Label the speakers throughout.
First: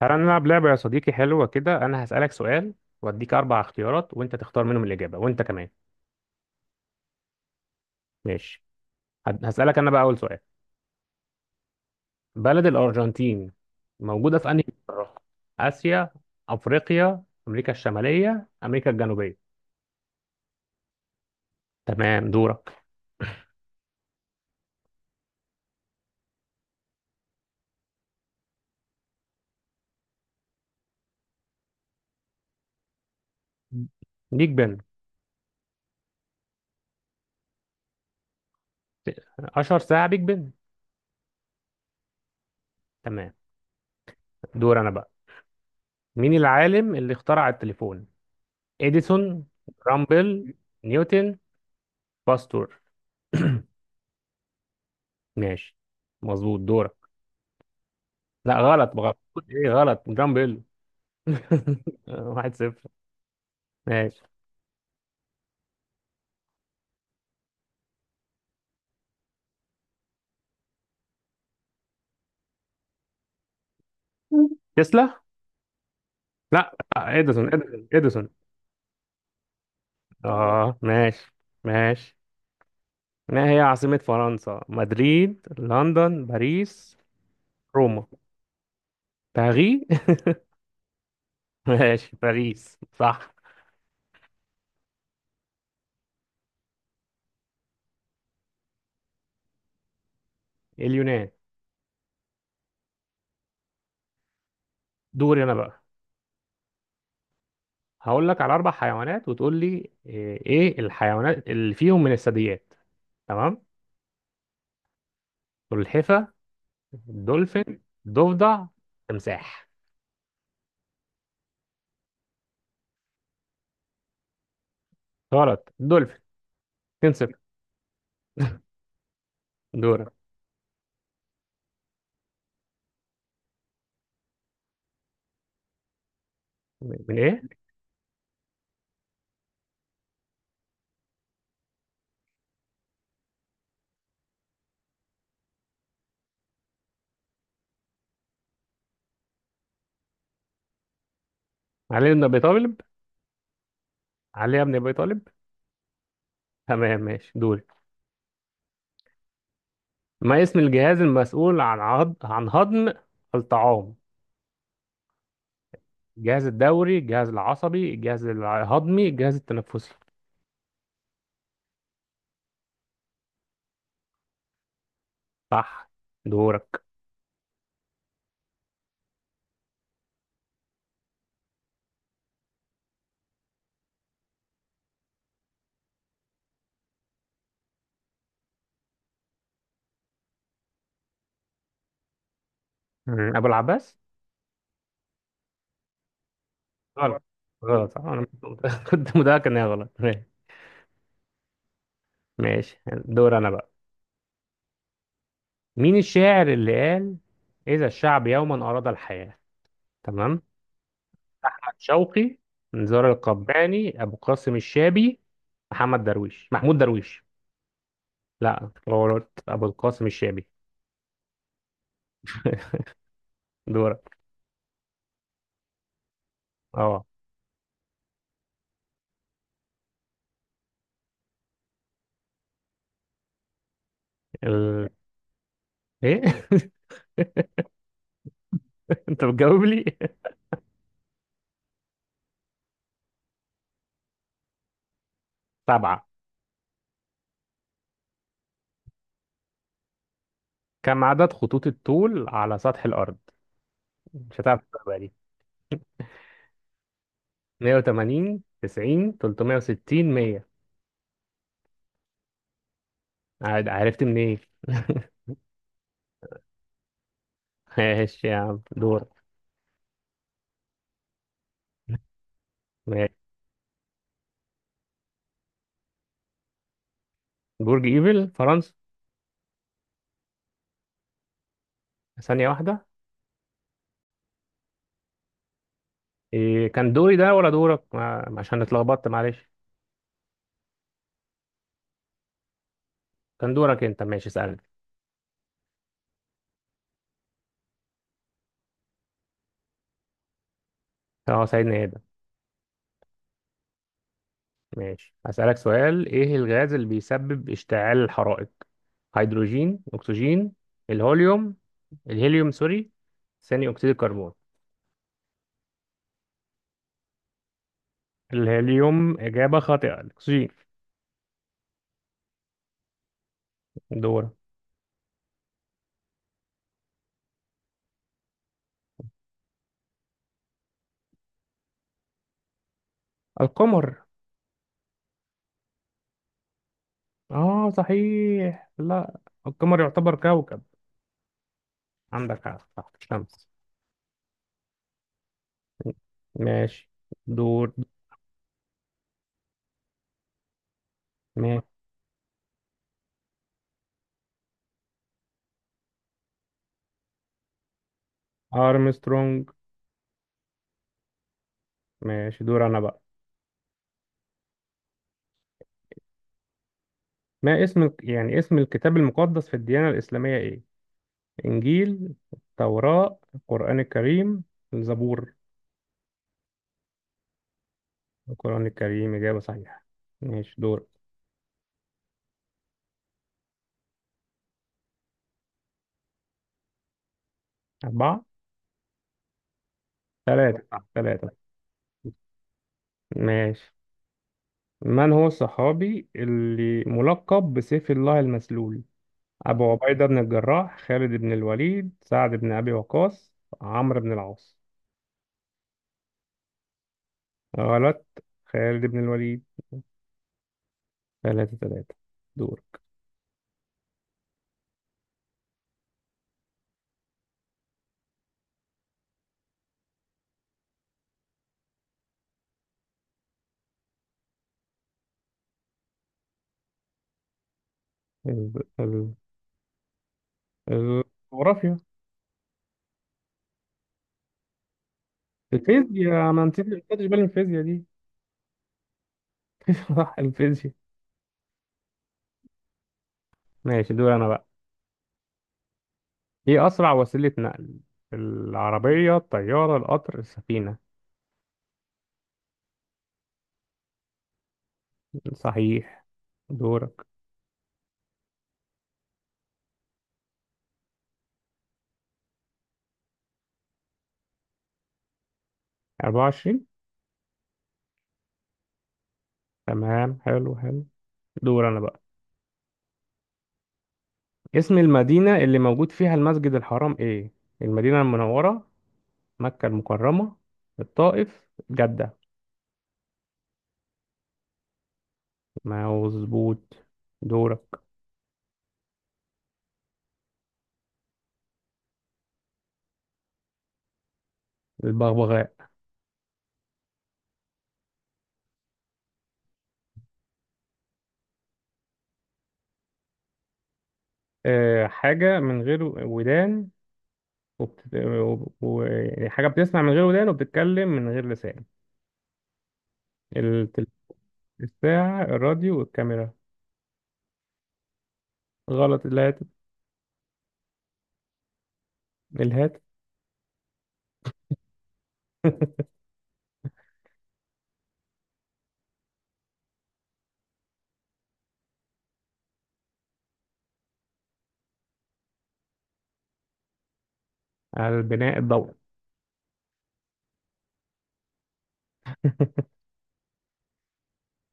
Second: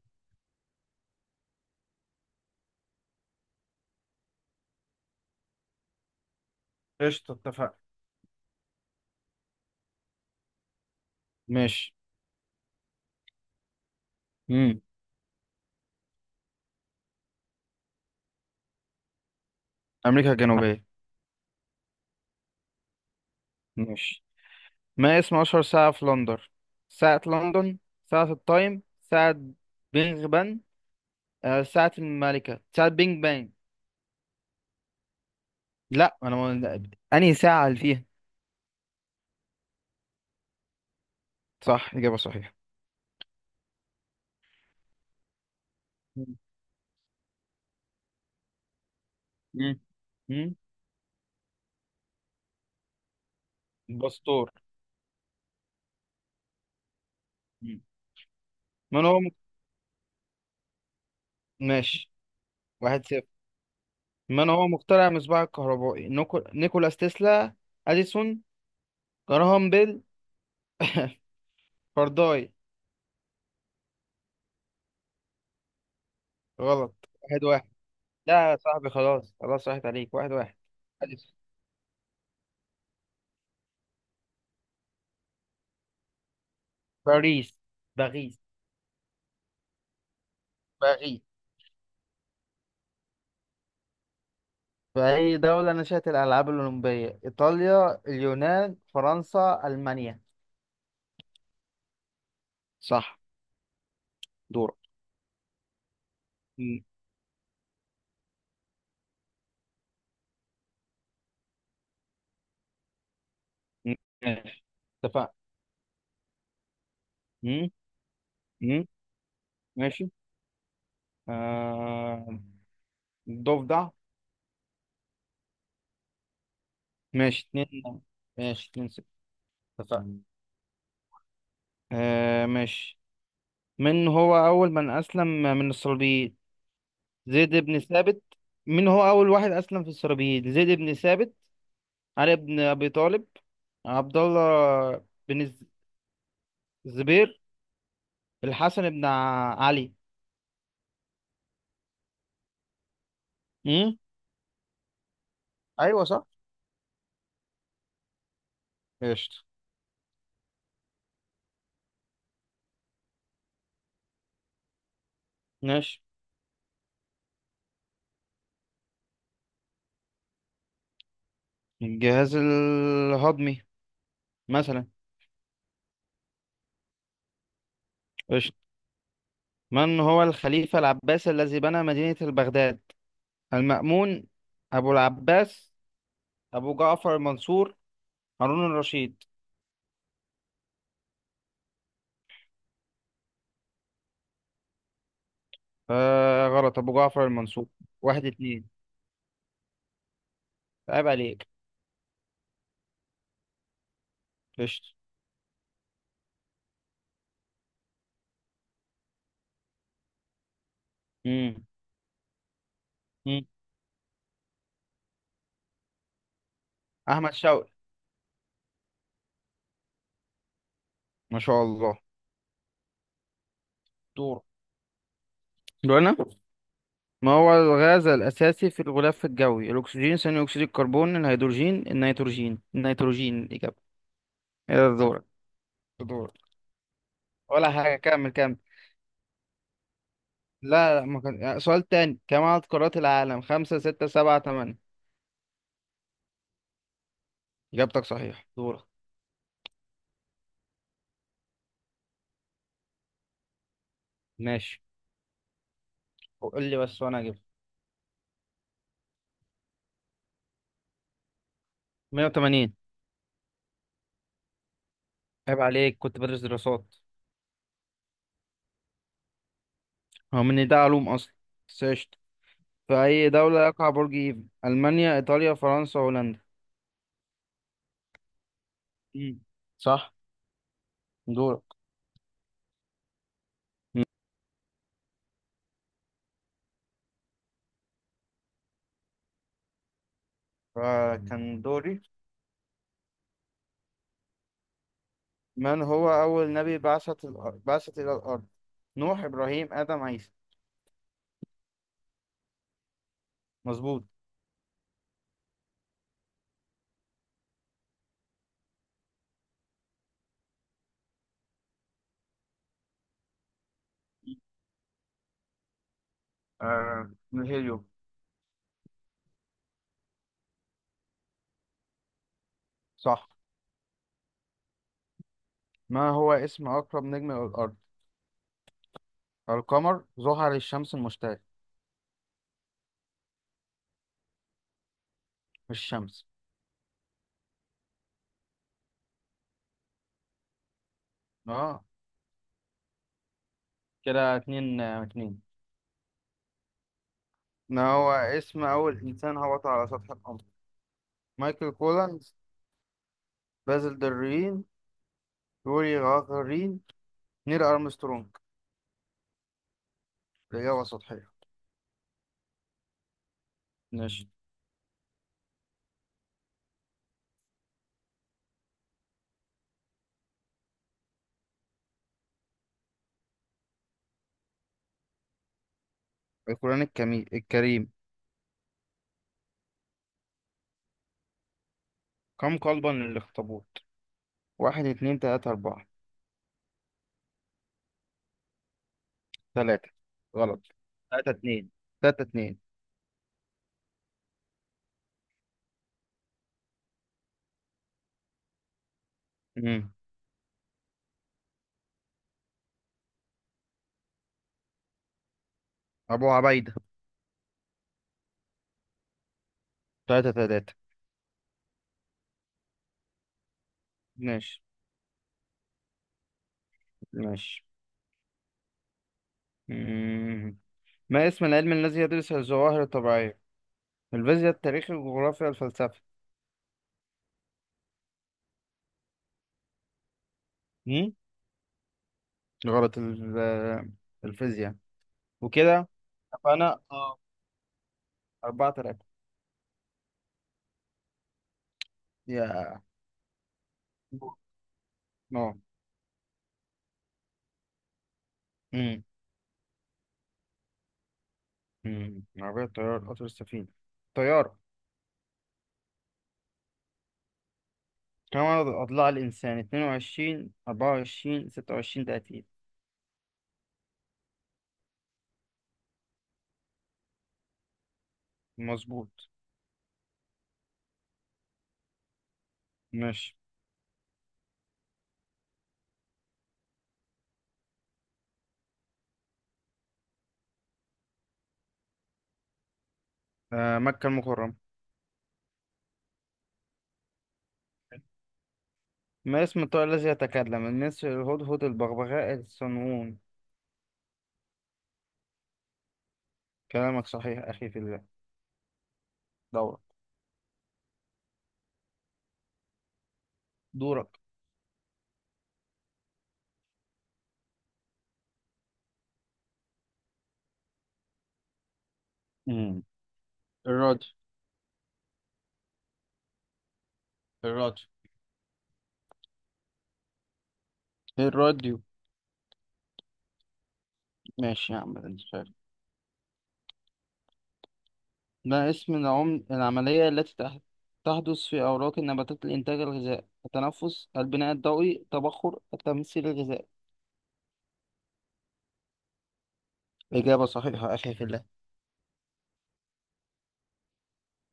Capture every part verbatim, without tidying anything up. Speaker 1: تعالى نلعب لعبة يا صديقي، حلوة كده. أنا هسألك سؤال وأديك أربع اختيارات وأنت تختار منهم الإجابة وأنت كمان.
Speaker 2: قشطة، اتفقنا.
Speaker 1: ماشي. هد- هسألك أنا بقى أول سؤال.
Speaker 2: ماشي.
Speaker 1: بلد الأرجنتين موجودة في أنهي
Speaker 2: امم
Speaker 1: قارة؟ آسيا، أفريقيا، أمريكا الشمالية، أمريكا الجنوبية.
Speaker 2: امريكا الجنوبيه.
Speaker 1: تمام، دورك.
Speaker 2: ماشي. ما اسم اشهر ساعه في لندن؟ ساعه لندن، ساعه التايم، ساعه بينغ بان. آه، ساعه الملكه، ساعه بينج بان.
Speaker 1: بيج بن.
Speaker 2: لا، انا ما... انهي ساعه اللي فيها؟
Speaker 1: أشهر ساعة بيج بن.
Speaker 2: صح، اجابه صحيحه.
Speaker 1: تمام. دور أنا بقى. مين العالم اللي اخترع التليفون؟ إديسون،
Speaker 2: مم.
Speaker 1: رامبل،
Speaker 2: مم.
Speaker 1: نيوتن، باستور.
Speaker 2: الباسطور.
Speaker 1: ماشي. مظبوط، دورك.
Speaker 2: مم.
Speaker 1: لا غلط
Speaker 2: من
Speaker 1: بغلط.
Speaker 2: هو مك...
Speaker 1: ايه غلط، جامب بيل.
Speaker 2: ماشي.
Speaker 1: واحد صفر.
Speaker 2: واحد صفر.
Speaker 1: ماشي.
Speaker 2: من هو مخترع المصباح الكهربائي؟ نيكو... نيكولاس تسلا، اديسون، جراهام بيل، فارداي.
Speaker 1: تسلا، لا
Speaker 2: غلط. واحد
Speaker 1: اديسون
Speaker 2: واحد.
Speaker 1: اديسون اديسون.
Speaker 2: لا يا صاحبي، خلاص خلاص راحت عليك. واحد واحد.
Speaker 1: اه ماشي.
Speaker 2: باريس.
Speaker 1: ماشي. ما هي عاصمة فرنسا؟ مدريد، لندن، باريس،
Speaker 2: باريس.
Speaker 1: روما،
Speaker 2: باريس.
Speaker 1: باري.
Speaker 2: باريس.
Speaker 1: ماشي، باريس صح.
Speaker 2: فأي دولة نشأت الألعاب الأولمبية؟ إيطاليا، اليونان، فرنسا، ألمانيا.
Speaker 1: اليونان.
Speaker 2: صح. دورك.
Speaker 1: دوري انا بقى.
Speaker 2: م-
Speaker 1: هقول لك على اربع حيوانات وتقول لي ايه إيه الحيوانات اللي فيهم من الثدييات. تمام.
Speaker 2: م- ماشي، اتفقنا.
Speaker 1: سلحفة،
Speaker 2: م-
Speaker 1: دولفين، ضفدع،
Speaker 2: م-
Speaker 1: تمساح.
Speaker 2: ماشي. آه... ضفدع.
Speaker 1: غلط، دولفين. اتنين.
Speaker 2: ماشي اتنين ماشي اتنين ستة.
Speaker 1: دورك.
Speaker 2: اتفقنا. آه، ماشي. من هو أول من أسلم من الصليبيين؟
Speaker 1: من ايه؟
Speaker 2: زيد بن ثابت؟ من هو أول واحد أسلم في الصليبيين؟ زيد بن ثابت، علي بن أبي طالب، عبد الله بن الز- الزبير، الحسن بن ع- علي.
Speaker 1: علي بن ابي طالب،
Speaker 2: امم
Speaker 1: علي بن ابي طالب.
Speaker 2: ايوه، صح.
Speaker 1: تمام، ماشي دوري.
Speaker 2: قشطة.
Speaker 1: ما اسم الجهاز المسؤول عن عض... عن هضم الطعام؟
Speaker 2: ماشي.
Speaker 1: الجهاز الدوري، الجهاز العصبي، الجهاز الهضمي، الجهاز التنفسي.
Speaker 2: الجهاز الهضمي، مثلا.
Speaker 1: صح، دورك.
Speaker 2: قشطة. من هو الخليفة العباسي الذي بنى مدينة بغداد؟ المأمون، أبو العباس، أبو جعفر المنصور، هارون الرشيد.
Speaker 1: مم. ابو العباس.
Speaker 2: آه غلط، أبو
Speaker 1: غلط.
Speaker 2: جعفر المنصور.
Speaker 1: غلط، صح. انا
Speaker 2: واحد اتنين،
Speaker 1: كنت كنت متاكد انها غلط. ماشي.
Speaker 2: عيب عليك.
Speaker 1: ماشي. دور انا بقى.
Speaker 2: قشطة.
Speaker 1: مين الشاعر اللي قال: اذا الشعب يوما اراد الحياة؟ تمام.
Speaker 2: مم.
Speaker 1: احمد شوقي، نزار
Speaker 2: مم.
Speaker 1: القباني، ابو قاسم الشابي، محمد درويش، محمود درويش.
Speaker 2: أحمد شوقي.
Speaker 1: لا غلط، ابو القاسم الشامي.
Speaker 2: ما شاء الله.
Speaker 1: دورك.
Speaker 2: دور دور أنا.
Speaker 1: اه.
Speaker 2: ما هو الغاز الأساسي في الغلاف الجوي؟ الأكسجين، ثاني أكسيد الكربون، الهيدروجين، النيتروجين. النيتروجين الإجابة.
Speaker 1: ال...
Speaker 2: يا دورك،
Speaker 1: ايه.
Speaker 2: دورك. ولا حاجة، كمل كمل.
Speaker 1: انت بتجاوب لي.
Speaker 2: لا لا، ما كان، آه، سؤال تاني. كم عدد قارات العالم؟ خمسة، ستة، سبعة، تمانية.
Speaker 1: سبعة.
Speaker 2: إجابتك صحيح. دورك.
Speaker 1: كم عدد خطوط الطول على سطح الارض؟ مش هتعرف
Speaker 2: ماشي،
Speaker 1: تجاوبها دي.
Speaker 2: قول لي بس وأنا أجيب.
Speaker 1: مائة وثمانين، تسعين، ثلاثمائة وستين، مائة.
Speaker 2: مية وثمانين.
Speaker 1: عاد- عرفت منين.
Speaker 2: عيب عليك، كنت بدرس دراسات.
Speaker 1: ايه ماشي يا عم دور.
Speaker 2: هو من ده علوم أصلا، بس قشطة. في
Speaker 1: ماشي.
Speaker 2: أي دولة يقع برج إيفل؟ ألمانيا، إيطاليا، فرنسا، هولندا.
Speaker 1: برج ايفل، فرنسا.
Speaker 2: مم. صح. دورك.
Speaker 1: ثانية واحدة.
Speaker 2: مم.
Speaker 1: إيه كان دوري ده ولا دورك؟ ما... عشان اتلخبطت، معلش.
Speaker 2: فكان دوري.
Speaker 1: كان دورك انت، ماشي، اسألني.
Speaker 2: من هو أول نبي بعثت الأرض، بعثت إلى الأرض؟ نوح، إبراهيم، آدم، عيسى.
Speaker 1: اه سيدنا ايه.
Speaker 2: مظبوط.
Speaker 1: ماشي، هسألك سؤال. ايه الغاز اللي بيسبب اشتعال الحرائق؟ هيدروجين، اكسجين، الهوليوم، الهيليوم سوري، ثاني اكسيد الكربون.
Speaker 2: آه، من الهيليوم.
Speaker 1: الهيليوم اجابة خاطئة، الاكسجين.
Speaker 2: صح.
Speaker 1: دورة.
Speaker 2: ما هو اسم أقرب نجم إلى الأرض؟ القمر، زحل، الشمس، المشتري.
Speaker 1: القمر.
Speaker 2: مش الشمس؟
Speaker 1: اه صحيح، لا القمر يعتبر كوكب.
Speaker 2: اه.
Speaker 1: عندك حق، صح، الشمس.
Speaker 2: كده اتنين، آه، اتنين.
Speaker 1: ماشي دور.
Speaker 2: ما هو اسم أول إنسان هبط على سطح القمر؟
Speaker 1: ماشي.
Speaker 2: مايكل كولانز، بازل درين، يوري غاغارين، نيل أرمسترونج.
Speaker 1: ارمسترونج.
Speaker 2: الإجابة سطحية.
Speaker 1: ماشي، دور انا بقى.
Speaker 2: ماشي.
Speaker 1: ما اسم الك- يعني اسم الكتاب المقدس في الديانة الإسلامية ايه؟ إنجيل، التوراة، القرآن الكريم، الزبور.
Speaker 2: القرآن الكمي... الكريم.
Speaker 1: القرآن الكريم إجابة صحيحة. ماشي دور.
Speaker 2: كم قلبا للأخطبوط؟ واحد، اتنين، تلاتة، أربعة.
Speaker 1: أربعة.
Speaker 2: ثلاثة. غلط.
Speaker 1: ثلاثة ثلاثة.
Speaker 2: تلاتة اتنين. تلاتة اتنين.
Speaker 1: ماشي. من هو الصحابي اللي ملقب بسيف الله المسلول؟ أبو
Speaker 2: مم.
Speaker 1: عبيدة بن الجراح، خالد بن الوليد، سعد بن أبي وقاص، عمرو بن العاص.
Speaker 2: أبو عبيدة.
Speaker 1: غلط، خالد بن الوليد.
Speaker 2: تلاتة تلاتة.
Speaker 1: ثلاثة ثلاثة. دور.
Speaker 2: ماشي. ماشي. مم. ما اسم العلم الذي يدرس الظواهر الطبيعية؟ الفيزياء، التاريخ، الجغرافيا، الفلسفة.
Speaker 1: ال- ال-
Speaker 2: مم؟
Speaker 1: الجغرافيا.
Speaker 2: غلط. ال- آه، الفيزياء، وكده.
Speaker 1: الفيزياء. ما نسيت، ما
Speaker 2: فأنا
Speaker 1: خدتش
Speaker 2: اه،
Speaker 1: بالي من الفيزياء دي.
Speaker 2: أربعة تلاتة.
Speaker 1: صح، الفيزياء.
Speaker 2: يا
Speaker 1: ماشي، دول انا بقى.
Speaker 2: اه.
Speaker 1: ايه اسرع وسيلة نقل؟
Speaker 2: امم
Speaker 1: العربية، الطيارة، القطر، السفينة.
Speaker 2: امم عربية، طيار، قطر، السفينة. طيارة.
Speaker 1: صحيح، دورك.
Speaker 2: كم عدد أضلاع الإنسان؟ اثنان وعشرون، أربعة وعشرين، ستة وعشرين، ثلاثين.
Speaker 1: أربعة وعشرين.
Speaker 2: مظبوط.
Speaker 1: تمام، حلو حلو. دور انا بقى.
Speaker 2: ماشي.
Speaker 1: اسم المدينة اللي موجود فيها المسجد الحرام ايه؟ المدينة المنورة، مكة المكرمة، الطائف، جدة.
Speaker 2: آه، مكة المكرمة.
Speaker 1: مظبوط، دورك.
Speaker 2: ما اسم الطائر الذي يتكلم؟ النسر، الهدهد، البغبغاء، الصنوون.
Speaker 1: البغبغاء.
Speaker 2: كلامك صحيح أخي في الله. دورك. دورك.
Speaker 1: أه، حاجة من غير ودان وبت... و... و... يعني حاجة بتسمع من غير ودان وبتتكلم من غير لسان.
Speaker 2: مم.
Speaker 1: التليفون،
Speaker 2: الراديو.
Speaker 1: الساعة، الراديو والكاميرا.
Speaker 2: الراديو.
Speaker 1: غلط، الهاتف.
Speaker 2: الراديو.
Speaker 1: الهاتف.
Speaker 2: ماشي يا عم، انت شايف. ما اسم العم... العملية التي تح... تحدث في أوراق النباتات لإنتاج الغذاء؟ التنفس، البناء الضوئي، التبخر، التمثيل الغذائي.
Speaker 1: على البناء الضوئي.
Speaker 2: إجابة صحيحة أخي في الله.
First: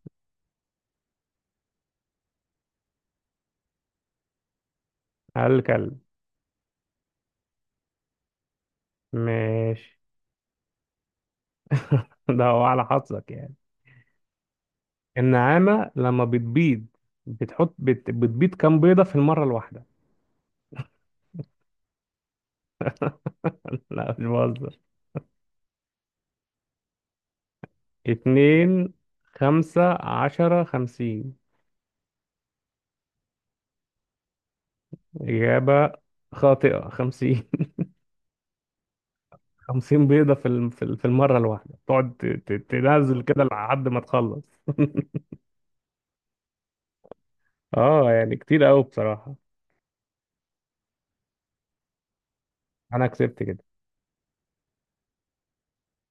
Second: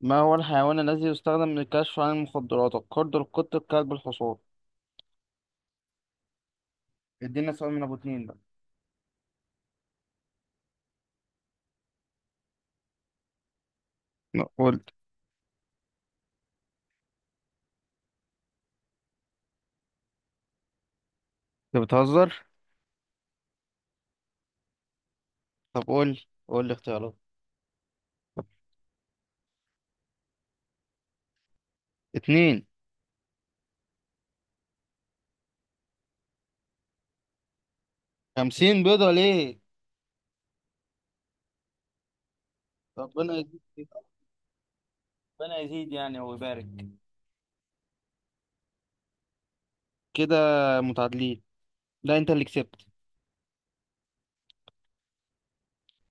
Speaker 2: ما هو الحيوان الذي يستخدم للكشف عن المخدرات؟ القرد، القط، الكلب، الحصان.
Speaker 1: على الكلب.
Speaker 2: ادينا سؤال من أبو اتنين بقى.
Speaker 1: ماشي. ده هو على حظك يعني.
Speaker 2: نقول.
Speaker 1: النعامة لما بتبيض بتحط بت... بتبيض كام بيضة في المرة الواحدة.
Speaker 2: انت بتهزر؟
Speaker 1: لا، مش بهزر.
Speaker 2: طب قول، قول لي اختيارات.
Speaker 1: اتنين، خمسة، عشرة، خمسين.
Speaker 2: اتنين.
Speaker 1: إجابة خاطئة، خمسين.
Speaker 2: خمسين بيضة ليه؟
Speaker 1: خمسين بيضة في الم- في ال- في المرة الواحدة تقعد ت- ت- تنزل
Speaker 2: ربنا
Speaker 1: كده
Speaker 2: يزيد،
Speaker 1: لحد ما تخلص.
Speaker 2: ربنا يزيد يعني ويبارك.
Speaker 1: اه يعني كتير قوي بصراحة.
Speaker 2: كده متعادلين. لا، انت اللي كسبت.
Speaker 1: انا كسبت كده.